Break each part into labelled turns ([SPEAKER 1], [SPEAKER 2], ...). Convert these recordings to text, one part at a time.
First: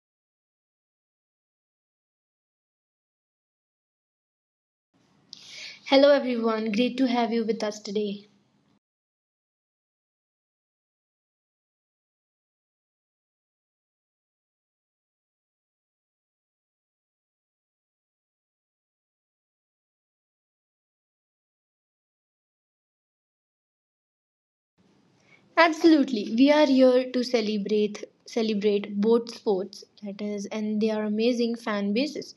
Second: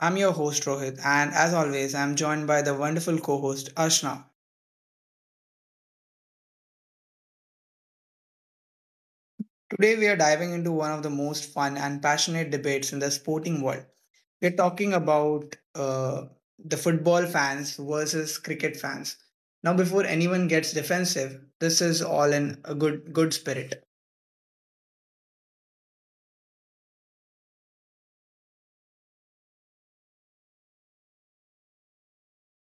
[SPEAKER 1] I'm your host, Rohit, and as always, I'm joined by the wonderful co host, Ashna.
[SPEAKER 2] Hello, everyone. Great to have you with us today.
[SPEAKER 1] Today, we are diving into one of the most fun and passionate debates in the sporting world. We're talking about the football fans versus cricket fans. Now, before anyone gets defensive, this is all in a good spirit.
[SPEAKER 2] Absolutely, we are here to celebrate both sports, that is, and they are amazing fan bases.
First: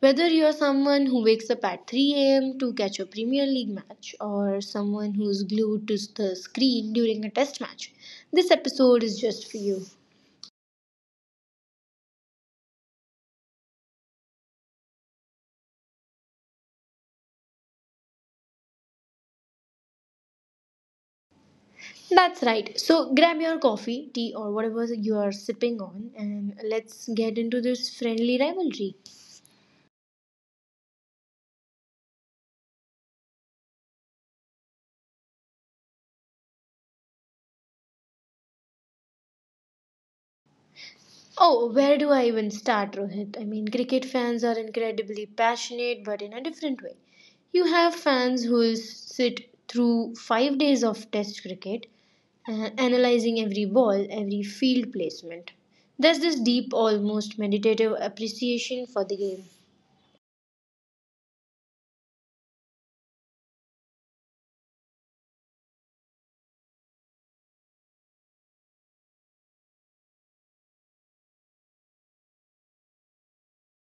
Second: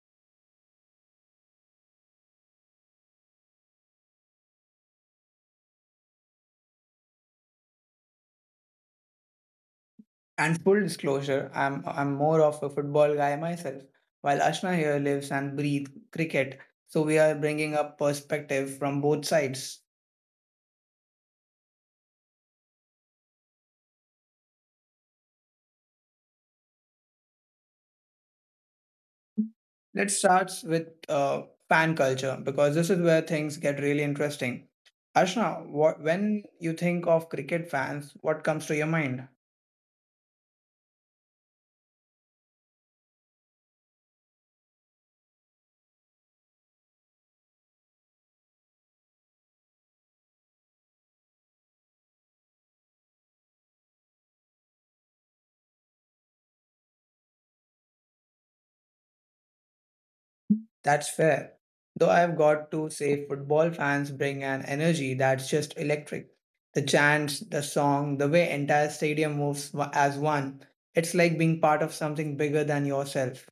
[SPEAKER 2] Whether you're someone who wakes up at 3 a.m. to catch a Premier League match or someone who's glued to the screen during a test match, this episode is just for you.
[SPEAKER 1] And full disclosure, I'm more of a football guy myself, while Ashna here lives and breathes cricket. So we are bringing up perspective from both sides.
[SPEAKER 2] That's right. So grab your coffee, tea, or whatever you are sipping on, and let's get into this friendly rivalry.
[SPEAKER 1] Let's start with fan culture because this is where things get really interesting. Ashna, what when you think of cricket fans, what comes to your mind?
[SPEAKER 2] Oh, where do I even start, Rohit? I mean, cricket fans are incredibly passionate, but in a different way. You have fans who will sit through 5 days of test cricket, analyzing every ball, every field placement. There's this deep, almost meditative appreciation for the game.
[SPEAKER 1] That's fair. Though I've got to say, football fans bring an energy that's just electric. The chants, the song, the way entire stadium moves as one. It's like being part of something bigger than yourself.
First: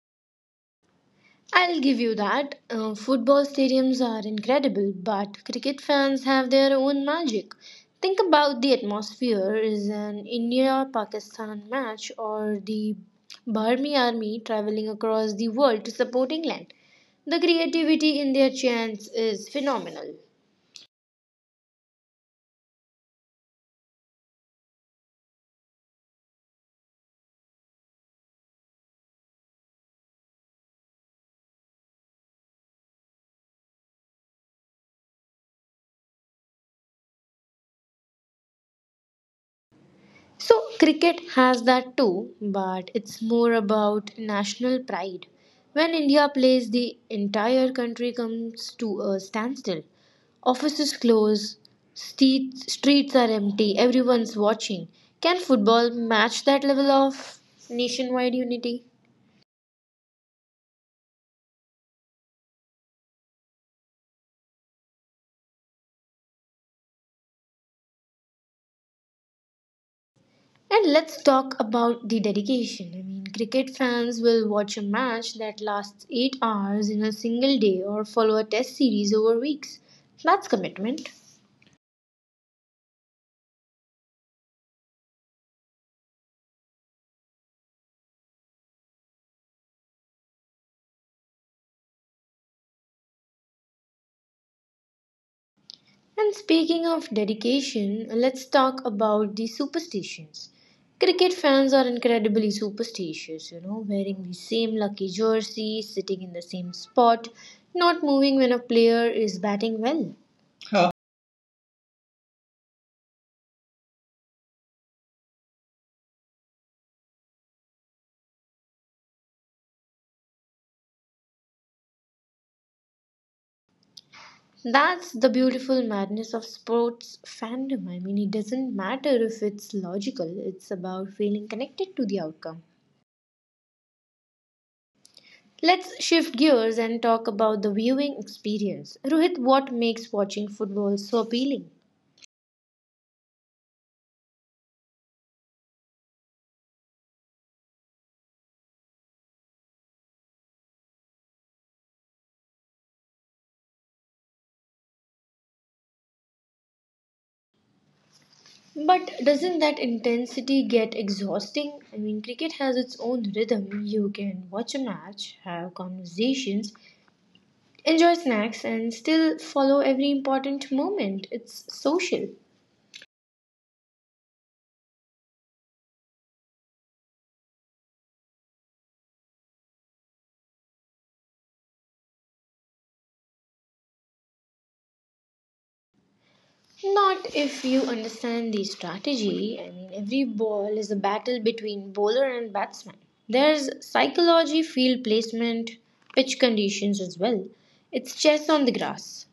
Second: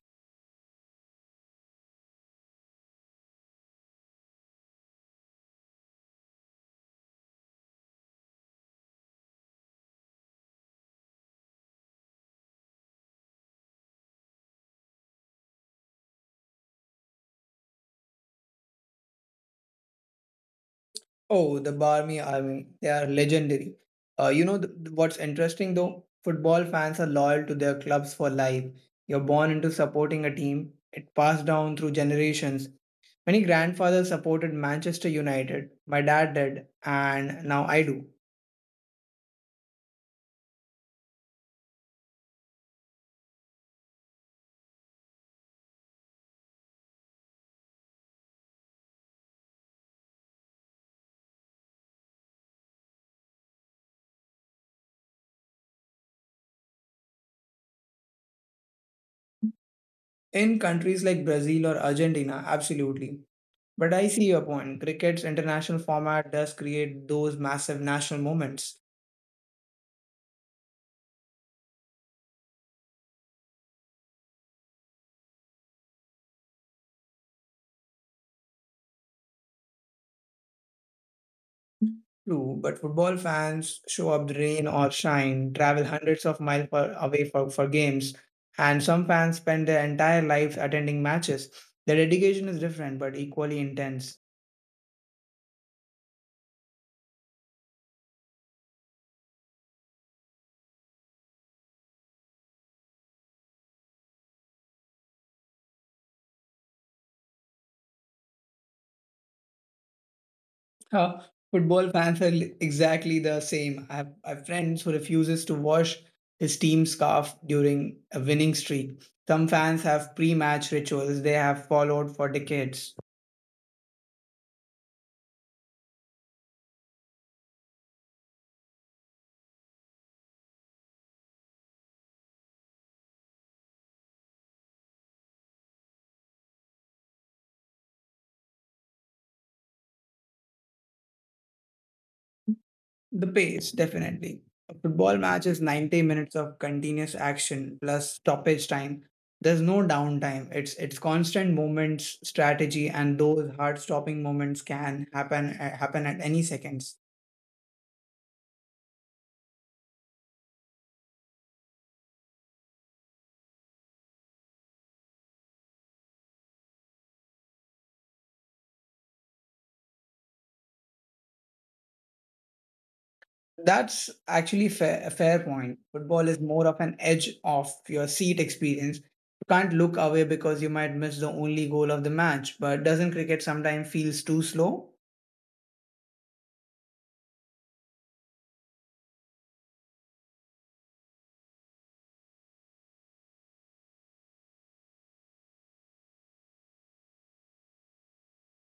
[SPEAKER 2] I'll give you that. Football stadiums are incredible, but cricket fans have their own magic. Think about the atmosphere is an India Pakistan match or the Burmese army traveling across the world to support England. The creativity in their chants is phenomenal.
[SPEAKER 1] Oh, the Barmy Army, they are legendary. You know, what's interesting though? Football fans are loyal to their clubs for life. You're born into supporting a team, it passed down through generations. Many grandfathers supported Manchester United, my dad did, and now I do.
[SPEAKER 2] So, cricket has that too, but it's more about national pride. When India plays, the entire country comes to a standstill. Offices close, streets are empty, everyone's watching. Can football match that level of nationwide unity?
[SPEAKER 1] In countries like Brazil or Argentina, absolutely. But I see your point. Cricket's international format does create those massive national moments.
[SPEAKER 2] And let's talk about the dedication. I mean, cricket fans will watch a match that lasts 8 hours in a single day or follow a test series over weeks. That's commitment.
[SPEAKER 1] True, but football fans show up rain or shine, travel hundreds of miles away for games, and some fans spend their entire lives attending matches. The dedication is different but equally intense.
[SPEAKER 2] And speaking of dedication, let's talk about the superstitions. Cricket fans are incredibly superstitious, you know, wearing the same lucky jersey, sitting in the same spot, not moving when a player is batting well. Huh.
[SPEAKER 1] Uh, Football fans are exactly the same. I have friends who refuses to wash his team scarf during a winning streak. Some fans have pre-match rituals they have followed for decades.
[SPEAKER 2] That's the beautiful madness of sports fandom. I mean, it doesn't matter if it's logical, it's about feeling connected to the outcome. Let's shift gears and talk about the viewing experience. Rohit, what makes watching football so appealing?
[SPEAKER 1] The pace, definitely. A football match is 90 minutes of continuous action plus stoppage time. There's no downtime. It's constant movements, strategy, and those heart-stopping moments can happen at any seconds.
[SPEAKER 2] But doesn't that intensity get exhausting? I mean, cricket has its own rhythm. You can watch a match, have conversations, enjoy snacks, and still follow every important moment. It's social.
[SPEAKER 1] That's actually fair, a fair point. Football is more of an edge of your seat experience. You can't look away because you might miss the only goal of the match. But doesn't cricket sometimes feels too slow?
[SPEAKER 2] Not if you understand the strategy. I mean, every ball is a battle between bowler and batsman. There's psychology, field placement, pitch conditions as well. It's chess on the grass.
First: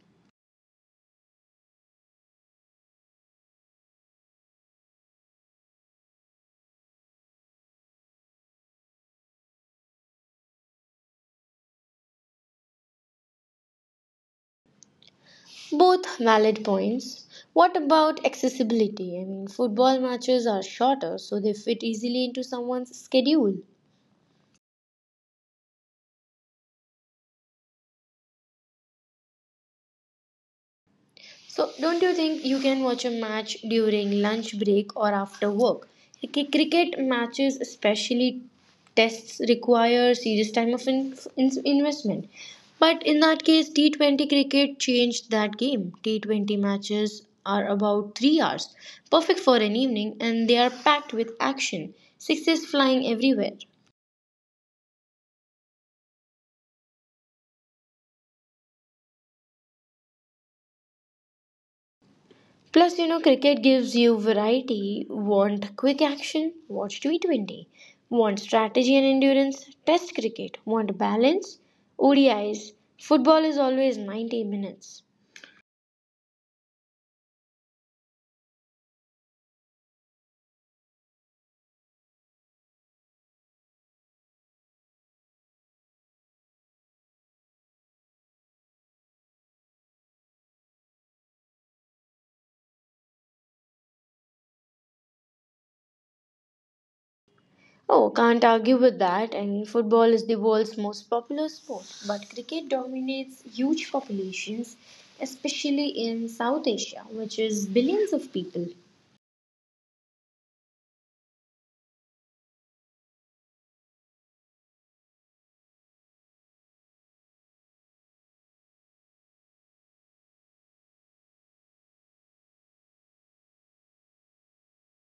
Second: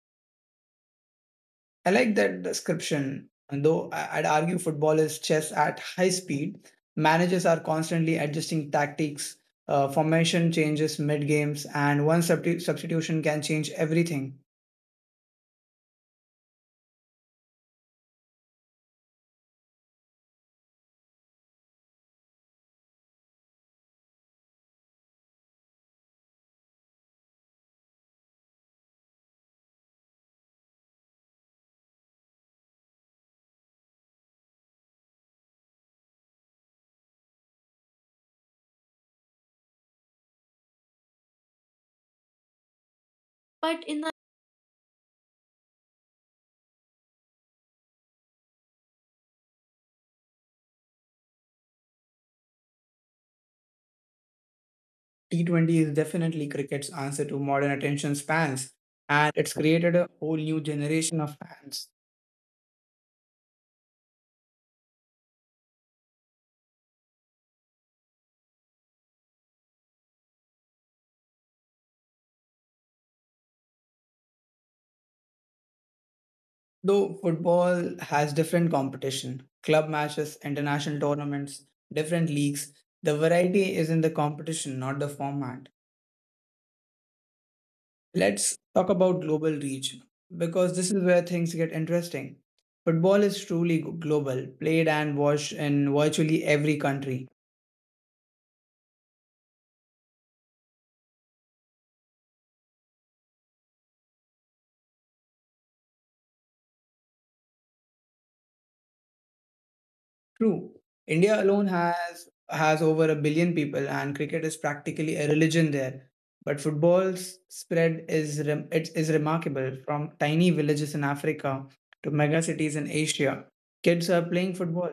[SPEAKER 1] I like that description, and though I'd argue football is chess at high speed. Managers are constantly adjusting tactics, formation changes mid games, and one substitution can change everything.
[SPEAKER 2] Both valid points. What about accessibility? I mean, football matches are shorter, so they fit easily into someone's schedule. So, don't you think you can watch a match during lunch break or after work? Cricket matches, especially tests, require serious time of investment. But in that case,
[SPEAKER 1] But
[SPEAKER 2] T20
[SPEAKER 1] in the
[SPEAKER 2] cricket changed that game. T20 matches are about 3 hours, perfect for an evening, and they are packed with action. Sixes flying everywhere.
[SPEAKER 1] T20 is definitely cricket's answer to modern attention spans, and it's created a whole new generation of fans.
[SPEAKER 2] Plus, you know, cricket gives you variety. Want quick action? Watch T20. Want strategy and endurance? Test cricket. Want balance? ODIs. Football is always 90 minutes.
[SPEAKER 1] Though football has different competition club matches, international tournaments, different leagues, the variety is in the competition, not the format. Let's talk about global reach because this is where things get interesting. Football is truly global, played and watched in virtually every country.
[SPEAKER 2] Oh, can't argue with that. I mean, football is the world's most popular sport, but cricket dominates huge populations, especially in South Asia, which is billions of people.
[SPEAKER 1] True. India alone has over a billion people and cricket is practically a religion there. But football's spread is it is remarkable from tiny villages in Africa to mega cities in Asia. Kids are playing football.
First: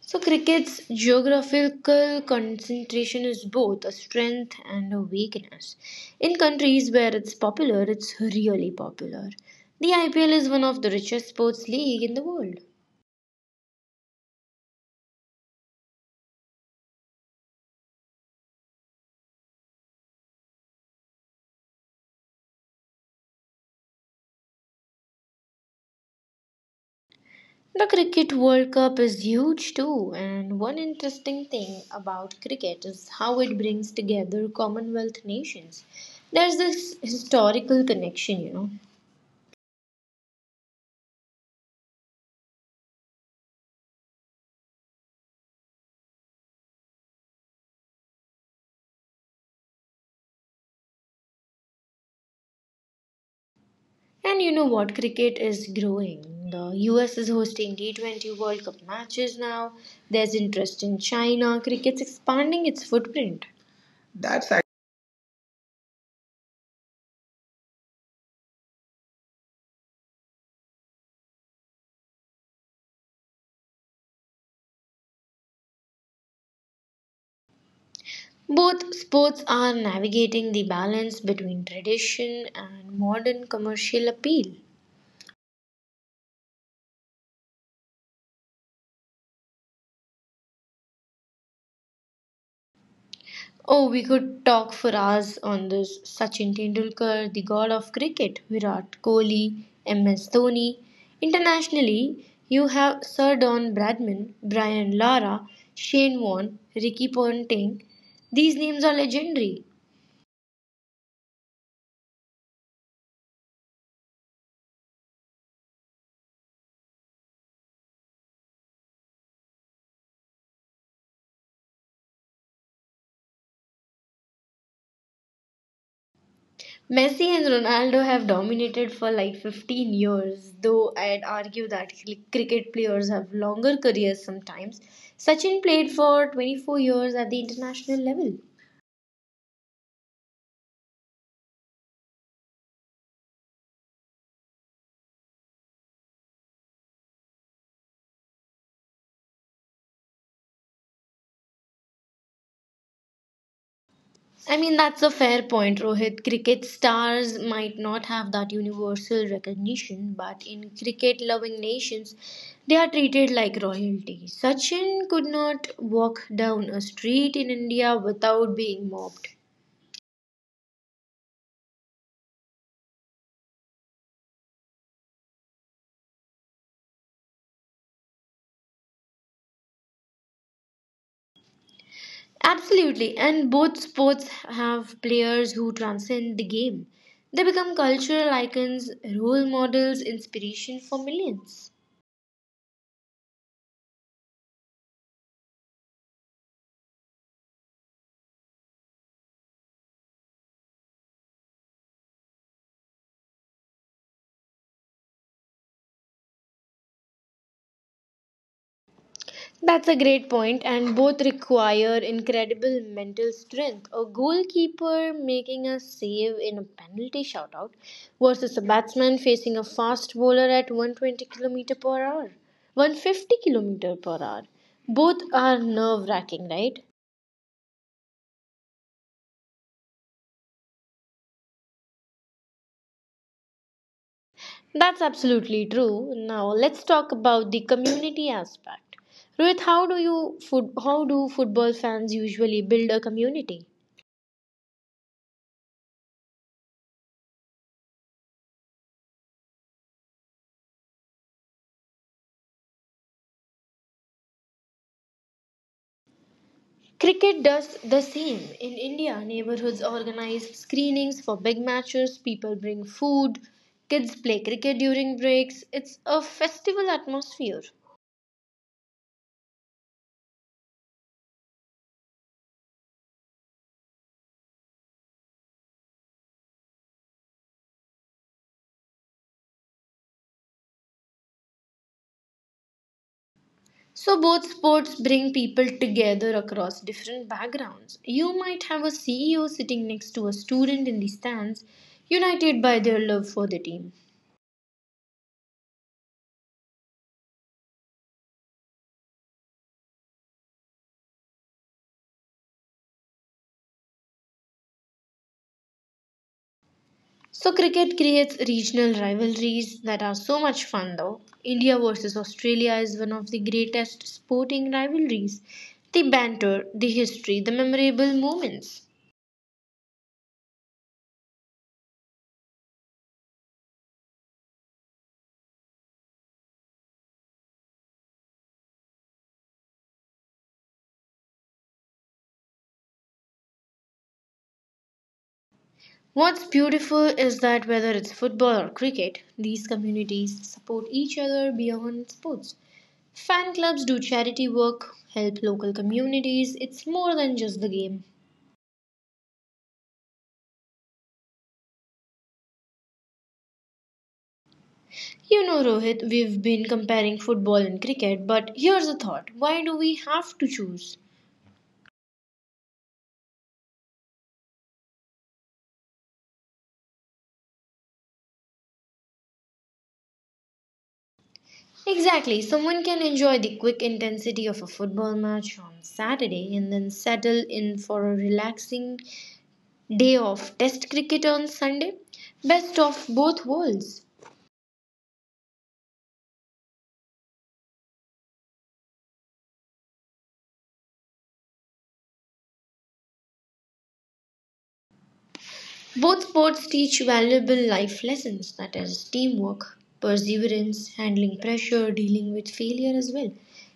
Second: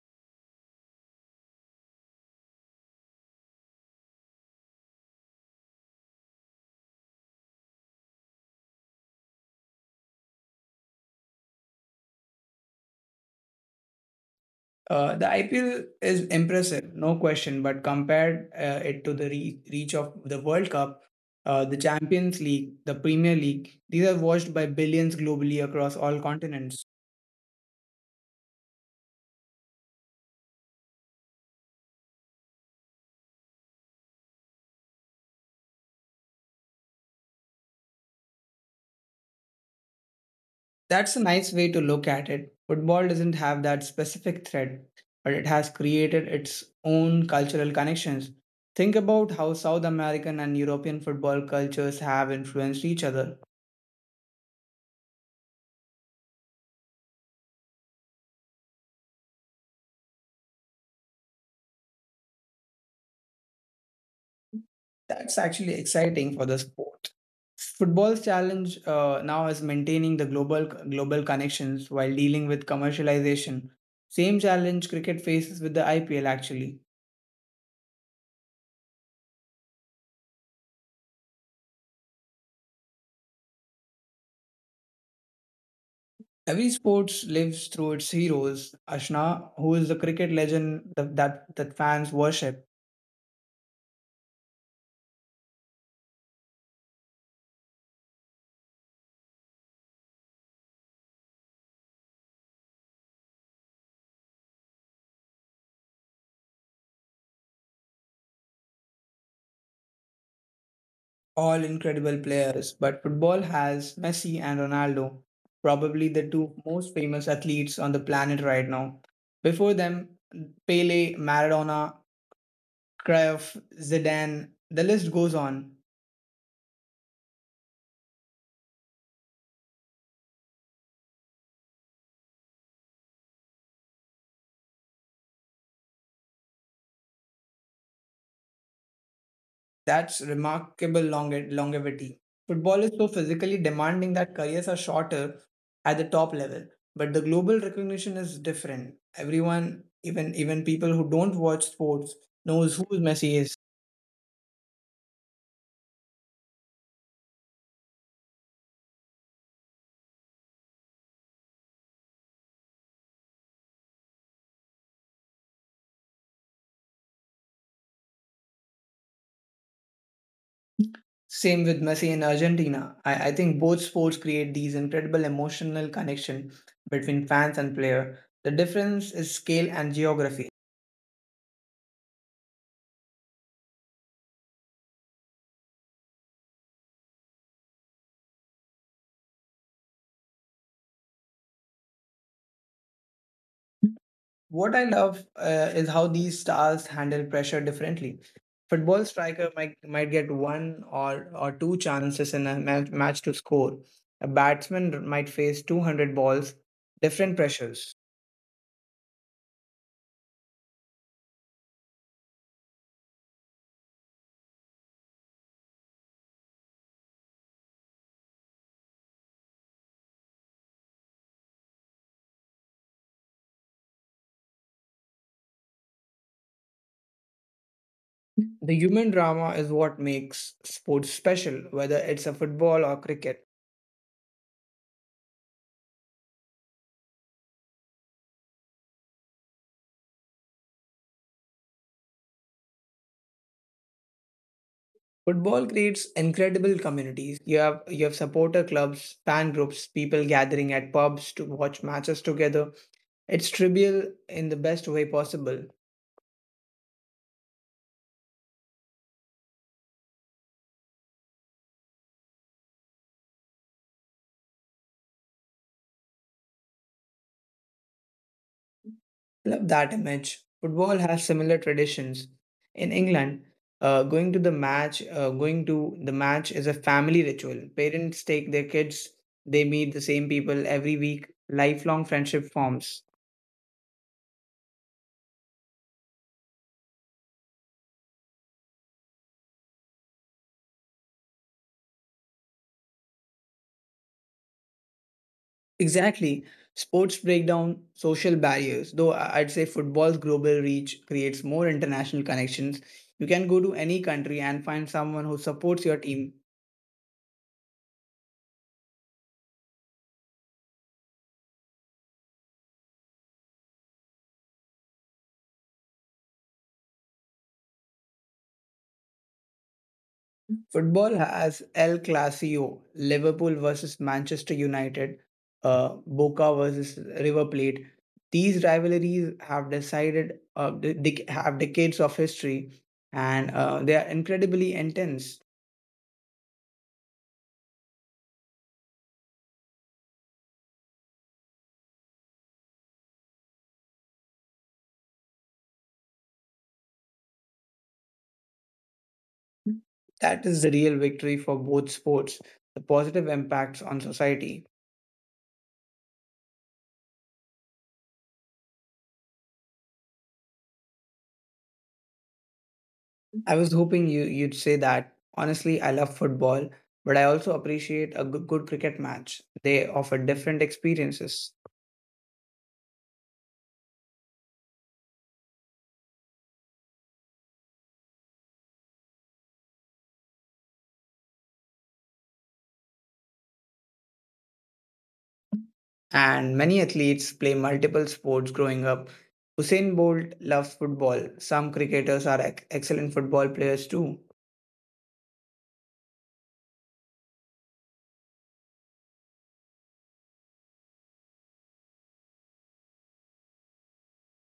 [SPEAKER 2] So, cricket's geographical concentration is both a strength and a weakness. In countries where it's popular, it's really popular. The IPL is one of the richest sports league in the world.
[SPEAKER 1] The IPL is impressive, no question, but compared it to the reach of the World Cup, the Champions League, the Premier League, these are watched by billions globally across all continents.
[SPEAKER 2] The Cricket World Cup is huge too, and one interesting thing about cricket is how it brings together Commonwealth nations. There's this historical connection, you know.
[SPEAKER 1] That's a nice way to look at it. Football doesn't have that specific thread, but it has created its own cultural connections. Think about how South American and European football cultures have influenced each other.
[SPEAKER 2] And you know what? Cricket is growing. The US is hosting T20 World Cup matches now. There's interest in China. Cricket's expanding its footprint. That's ac-
[SPEAKER 1] That's actually exciting for the sport. Football's challenge now is maintaining the global connections while dealing with commercialization. Same challenge cricket faces with the IPL actually.
[SPEAKER 2] Both sports are navigating the balance between tradition and modern commercial appeal.
[SPEAKER 1] Every sports lives through its heroes. Ashna, who is the cricket legend that fans worship,
[SPEAKER 2] Oh, we could talk for hours on this. Sachin Tendulkar, the god of cricket, Virat Kohli, MS Dhoni. Internationally, you have Sir Don Bradman, Brian Lara, Shane Warne, Ricky Ponting. These names are legendary.
[SPEAKER 1] all incredible players. But football has Messi and Ronaldo, probably the two most famous athletes on the planet right now. Before them, Pele, Maradona, cry of Zidane. The list goes on.
[SPEAKER 2] Messi and Ronaldo have dominated for like 15 years, though I'd argue that cricket players have longer careers sometimes. Sachin played for 24 years at the international level.
[SPEAKER 1] That's remarkable longevity. Football is so physically demanding that careers are shorter at the top level, but the global recognition is different. Everyone, even people who don't watch sports, knows who Messi is.
[SPEAKER 2] I mean, that's a fair point, Rohit. Cricket stars might not have that universal recognition, but in cricket loving nations, they are treated like royalty. Sachin could not walk down a street in India without being mobbed.
[SPEAKER 1] Same with Messi in Argentina. I think both sports create these incredible emotional connection between fans and player. The difference is scale and geography.
[SPEAKER 2] Absolutely, and both sports have players who transcend the game. They become cultural icons, role models, inspiration for millions.
[SPEAKER 1] What I love is how these stars handle pressure differently. Football striker might get one or two chances in a match to score. A batsman might face 200 balls, different pressures.
[SPEAKER 2] That's a great point, and both require incredible mental strength. A goalkeeper making a save in a penalty shoutout versus a batsman facing a fast bowler at 120 kilometer per hour, 150 kilometer per hour. Both are nerve wracking, right?
[SPEAKER 1] The human drama is what makes sports special, whether it's a football or cricket.
[SPEAKER 2] That's absolutely true. Now let's talk about the community aspect. Rohit, how do football fans usually build a community?
[SPEAKER 1] Football creates incredible communities. You have supporter clubs, fan groups, people gathering at pubs to watch matches together. It's trivial in the best way possible.
[SPEAKER 2] Cricket does the same. In India, neighborhoods organize screenings for big matches, people bring food, kids play cricket during breaks. It's a festival atmosphere.
[SPEAKER 1] Love that image. Football has similar traditions. In England, going to the match is a family ritual. Parents take their kids. They meet the same people every week. Lifelong friendship forms.
[SPEAKER 2] So, both sports bring people together across different backgrounds. You might have a CEO sitting next to a student in the stands, united by their love for the team.
[SPEAKER 1] Exactly. Sports break down social barriers, though I'd say football's global reach creates more international connections. You can go to any country and find someone who supports your team.
[SPEAKER 2] So, cricket creates regional rivalries that are so much fun though. India versus Australia is one of the greatest sporting rivalries. The banter, the history, the memorable moments.
[SPEAKER 1] Football has El Clasico, Liverpool versus Manchester United, uh, Boca versus River Plate. These rivalries have have decades of history, and they are incredibly intense.
[SPEAKER 2] What's beautiful is that whether it's football or cricket, these communities support each other beyond sports. Fan clubs do charity work, help local communities, it's more than just the game.
[SPEAKER 1] That is the real victory for both sports, the positive impacts on society.
[SPEAKER 2] You know, Rohit, we've been comparing football and cricket, but here's a thought why do we have to choose?
[SPEAKER 1] I was hoping you'd say that. Honestly, I love football, but I also appreciate a good cricket match. They offer different experiences.
[SPEAKER 2] Exactly. Someone can enjoy the quick intensity of a football match on Saturday and then settle in for a relaxing day of test cricket on Sunday. Best of both worlds.
[SPEAKER 1] And many athletes play multiple sports growing up. Usain Bolt loves football. Some cricketers are excellent football players too.
[SPEAKER 2] Both sports teach valuable life lessons that is, teamwork, perseverance, handling pressure, dealing with failure as well.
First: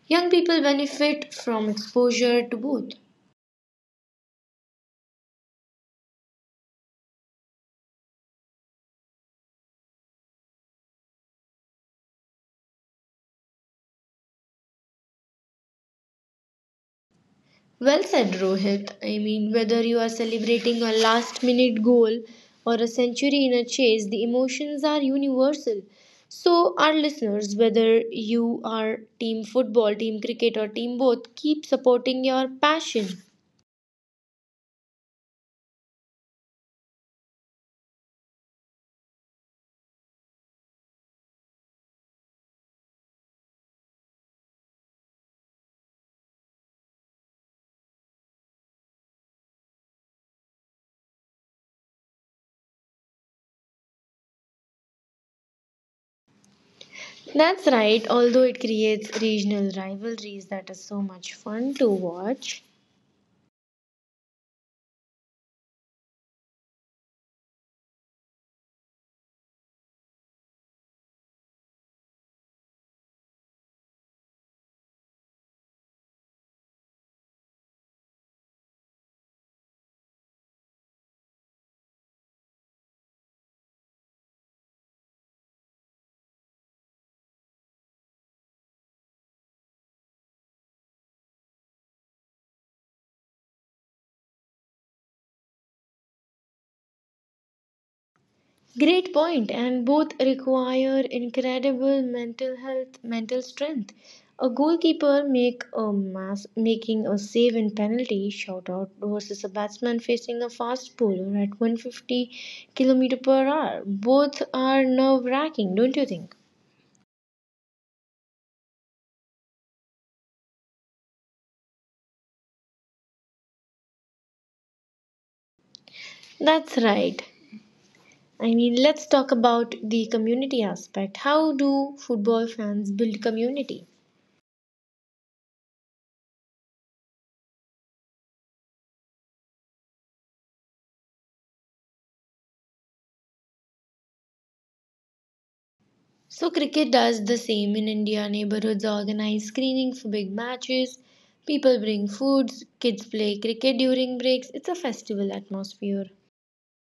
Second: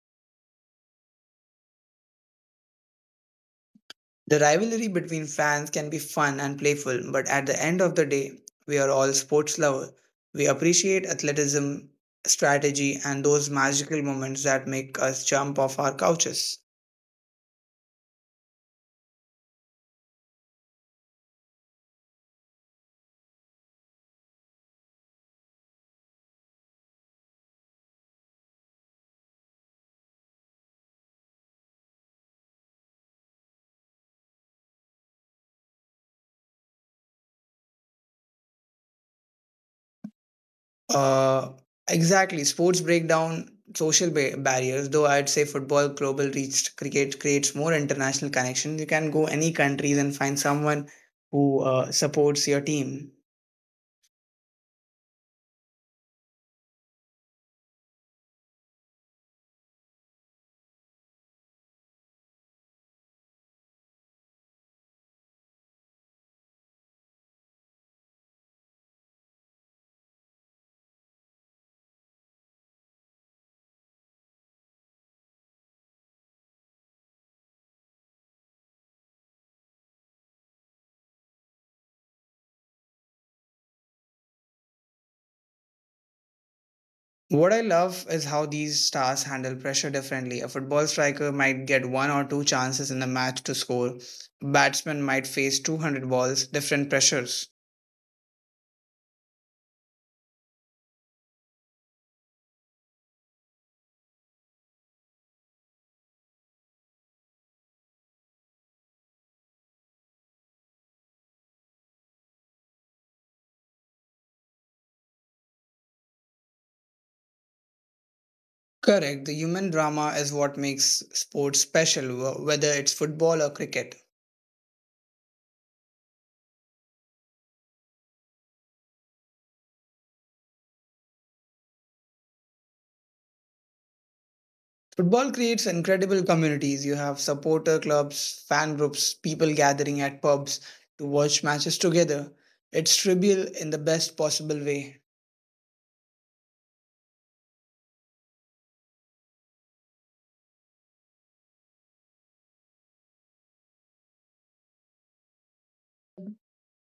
[SPEAKER 2] Young people benefit from exposure to both.
[SPEAKER 1] The rivalry between fans can be fun and playful, but at the end of the day, we are all sports lovers. We appreciate athleticism, strategy, and those magical moments that make us jump off our couches.
[SPEAKER 2] Well said, Rohit. I mean, whether you are celebrating a last minute goal or a century in a chase, the emotions are universal. So, our listeners, whether you are team football, team cricket, or team both, keep supporting your passion.
[SPEAKER 1] Uh, exactly. Sports break down social barriers, though I'd say football global reach cricket creates more international connections. You can go any countries and find someone who supports your team.
[SPEAKER 2] That's right, although it creates regional rivalries that is so much fun to watch.
[SPEAKER 1] What I love is how these stars handle pressure differently. A football striker might get one or two chances in a match to score. Batsmen might face 200 balls, different pressures.
[SPEAKER 2] Great point, and both require incredible mental health, mental strength. A goalkeeper make a mass making a save in penalty shoutout versus a batsman facing a fast bowler at 150 kilometer per hour. Both are nerve wracking, don't you think?
[SPEAKER 1] Correct. The human drama is what makes sports special, whether it's football or cricket.
[SPEAKER 2] That's right. I mean, let's talk about the community aspect. How do football fans build community?
[SPEAKER 1] Football creates incredible communities. You have supporter clubs, fan groups, people gathering at pubs to watch matches together. It's trivial in the best possible way.
[SPEAKER 2] So, cricket does the same in India. Neighborhoods organize screening for big matches. People bring foods. Kids play cricket during breaks. It's a festival atmosphere.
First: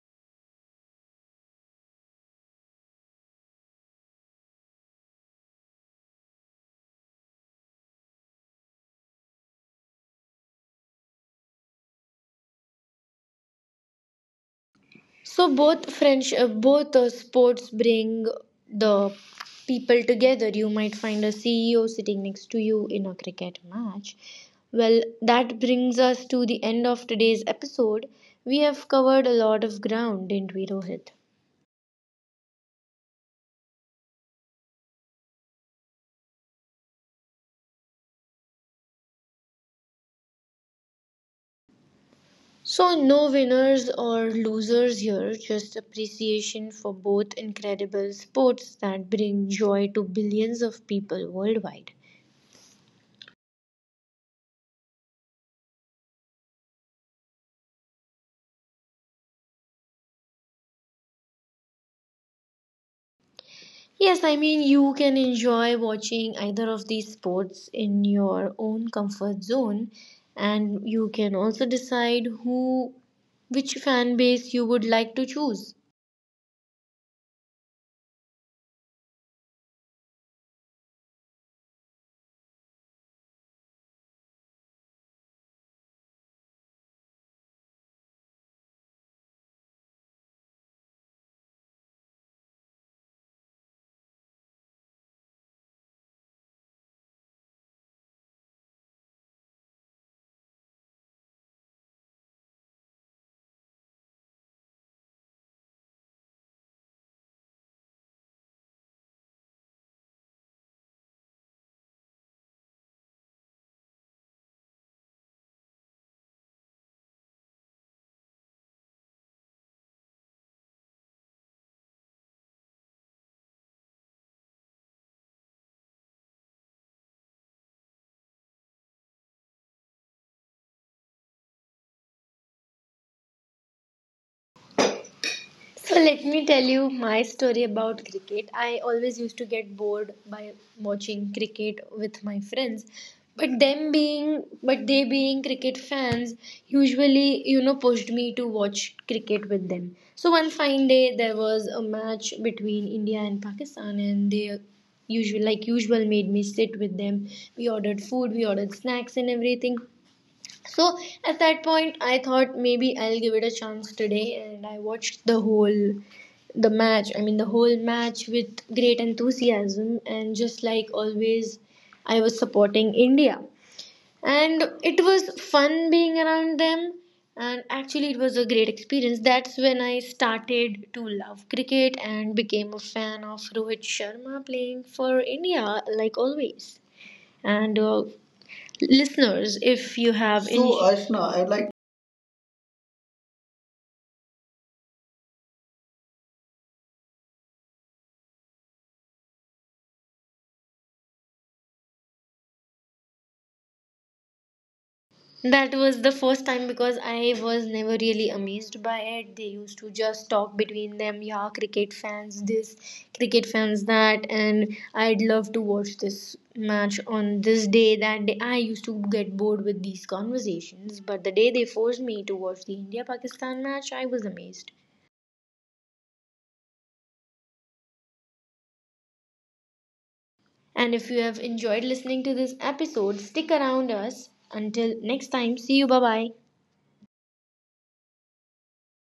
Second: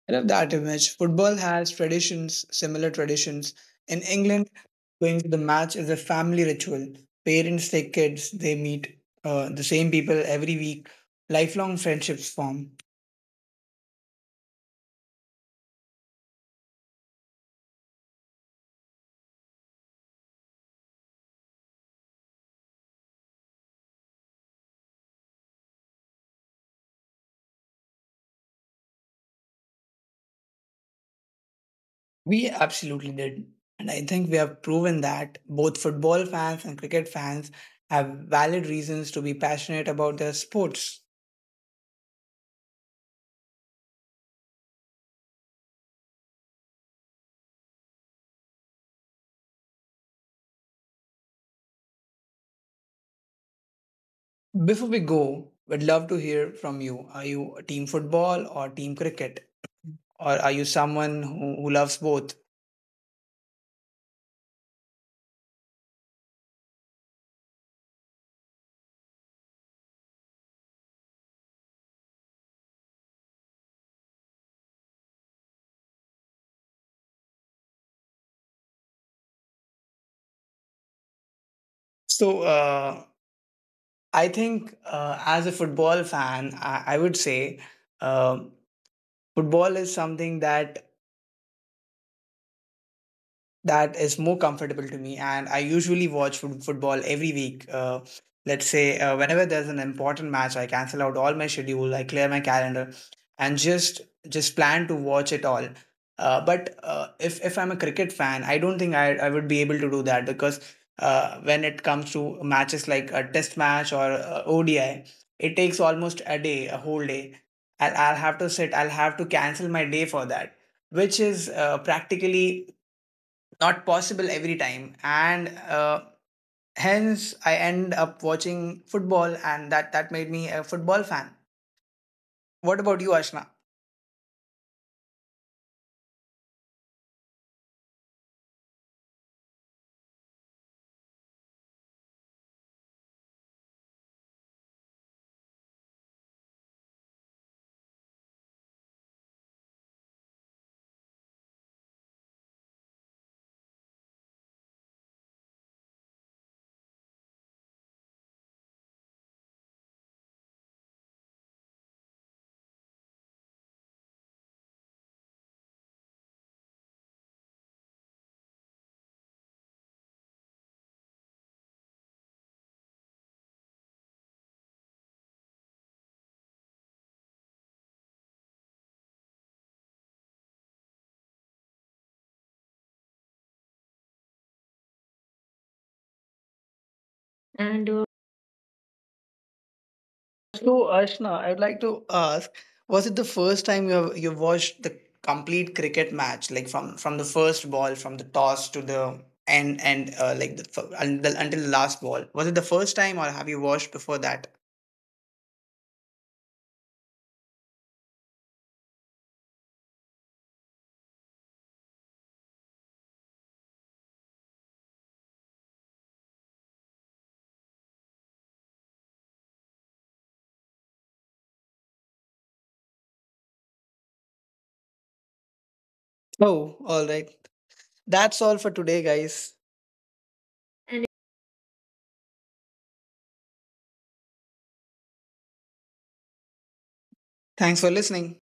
[SPEAKER 1] I love that image. Football has traditions, similar traditions. In England, going to the match is a family ritual. Parents take kids, they meet the same people every week, lifelong friendships form.
[SPEAKER 2] Both sports bring the people together. You might find a CEO sitting next to you in a cricket match. Well, that brings us to the end of today's episode. We have covered a lot of ground, didn't we, Rohit?
[SPEAKER 1] We absolutely did. And I think we have proven that both football fans and cricket fans have valid reasons to be passionate about their sports.
[SPEAKER 2] So, no winners or losers here, just appreciation for both incredible sports that bring joy to billions of people worldwide.
[SPEAKER 1] Before we go, we'd love to hear from you. Are you a team football or team cricket? Or are you someone who loves both?
[SPEAKER 2] Yes, I mean, you can enjoy watching either of these sports in your own comfort zone, and you can also decide who which fan base you would like to choose.
[SPEAKER 1] So I think as a football fan, I would say uh, football is something that is more comfortable to me, and I usually watch football every week. Let's say, whenever there's an important match, I cancel out all my schedule, I clear my calendar, and just plan to watch it all. But If I'm a cricket fan, I don't think I would be able to do that, because when it comes to matches like a test match or odi, it takes almost a whole day. I'll have to sit, I'll have to cancel my day for that, which is practically not possible every time, and hence I end up watching football, and that made me a football fan. What about you, Ashna?
[SPEAKER 2] So let me tell you my story about cricket. I always used to get bored by watching cricket with my friends. But they being cricket fans usually you know pushed me to watch cricket with them. So one fine day there was a match between India and Pakistan and they usual made me sit with them. We ordered food, we ordered snacks and everything. So at that point, I thought maybe I'll give it a chance today, and I watched the match. I mean, the whole match with great enthusiasm, and just like always, I was supporting India, and it was fun being around them. And actually, it was a great experience. That's when I started to love cricket and became a fan of Rohit Sharma playing for India, like always. And
[SPEAKER 1] And
[SPEAKER 2] listeners if you have any So,
[SPEAKER 1] so
[SPEAKER 2] Ashna, I
[SPEAKER 1] Ashna, I
[SPEAKER 2] like
[SPEAKER 1] would like to ask, was it the first time you watched the complete cricket match, like from the first ball, from the toss to the end, and until the last ball? Was it the first time, or have you watched before that?
[SPEAKER 2] that was the first time because I was never really amazed by it. They used to just talk between them, yeah, cricket fans this, cricket fans that, and I'd love to watch this match on this day, that day I used to get bored with these conversations, but the day they forced me to watch the India Pakistan match, I was amazed.
[SPEAKER 1] Oh, all right, that's all for today, guys,
[SPEAKER 2] And if you have
[SPEAKER 1] and
[SPEAKER 2] enjoyed listening to this episode, stick around us until next time. See you, bye bye.
[SPEAKER 1] thanks for listening.